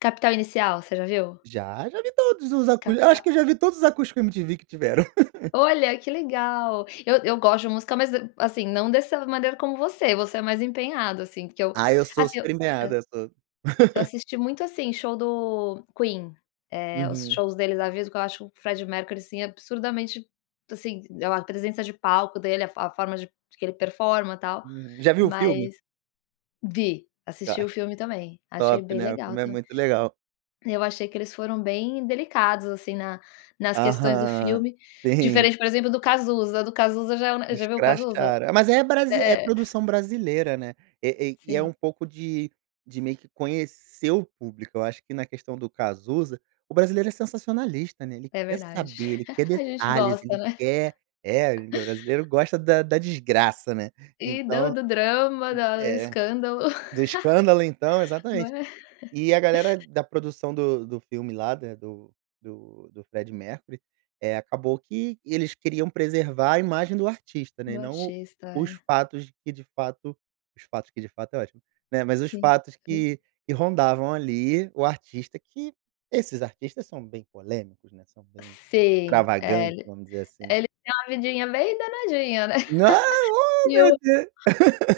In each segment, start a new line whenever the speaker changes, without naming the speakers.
Capital inicial, você já viu?
Já, já vi todos os acus acho
Capital
que eu já vi todos os acústicos MTV que tiveram.
Olha, que legal. Eu eu gosto de música, mas d assim, não dessa maneira como você, você é mais empenhado, assim, porque eu
Ai, eu sou
assim eu hã.
super empenhado, eu sou.
Eu assisti muito, assim, show do Queen, eh, os
Uhum.
shows deles ao vivo, que eu acho que o Freddie Mercury, assim, absurdamente, assim, a a presença de palco dele, a fo a forma de que ele performa tal,
Hum, já viu o filme?
mas vi, assisti
Ca
o filme também. Achei
top,
bem
né, o
legal
filme é
tam
muito legal.
Eu achei que eles foram bem delicados, assim, na nas questões do
Aham,
filme.
tem.
Diferente, por exemplo, do Cazuza. Do Cazuza já é u já viu o Cazuza?
Escracharam. Mas é brasi é
É é.
produção brasileira, né, eh eh, e é
Sim.
um pouco de de meio que conhecer o público. Eu acho que na questão do Cazuza, o brasileiro é sensacionalista, né, ele
É
quer
verdade.
saber, ele quer
A gente
detalhes,
gosta,
ele
né.
quer é, e brasileiro gosta da da desgraça, né.
E do
Então
do drama, da o
é.
escândalo.
Do escândalo então,
Ma
exatamente. E a galera da produção do do filme lá, né, do do do Freddie Mercury, eh, acabou que eles queriam preservar a imagem do artista, né, e
Do
não
artista,
os
é.
fatos que de fato os fatos que de fato é ótimo, né, mas os
Sim.
fatos que que rondavam, ali, o artista que, esses artistas são bem polêmicos, né, são bem,
Sim. É,
extravagantes,
ele
vamos dizer assim.
é, ele tem uma vidinha bem danadinha, né.
Ah, ó
E
meu
o
Deus.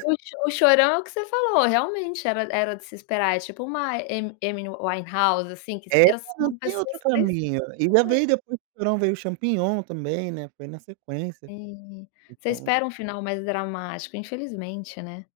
e o Cho o Chorão, é o que você falou, realmente, era era de se esperar, é tipo uma Amy Amy Winehouse, assim, que
É,
eu,
não
são
tem
pessoas
outro caminho. Ainda
[unintelligible]
veio depois veio o champignon também, né, foi na sequência.
Sim. Você
Então
espera um final mais dramático, infelizmente, né.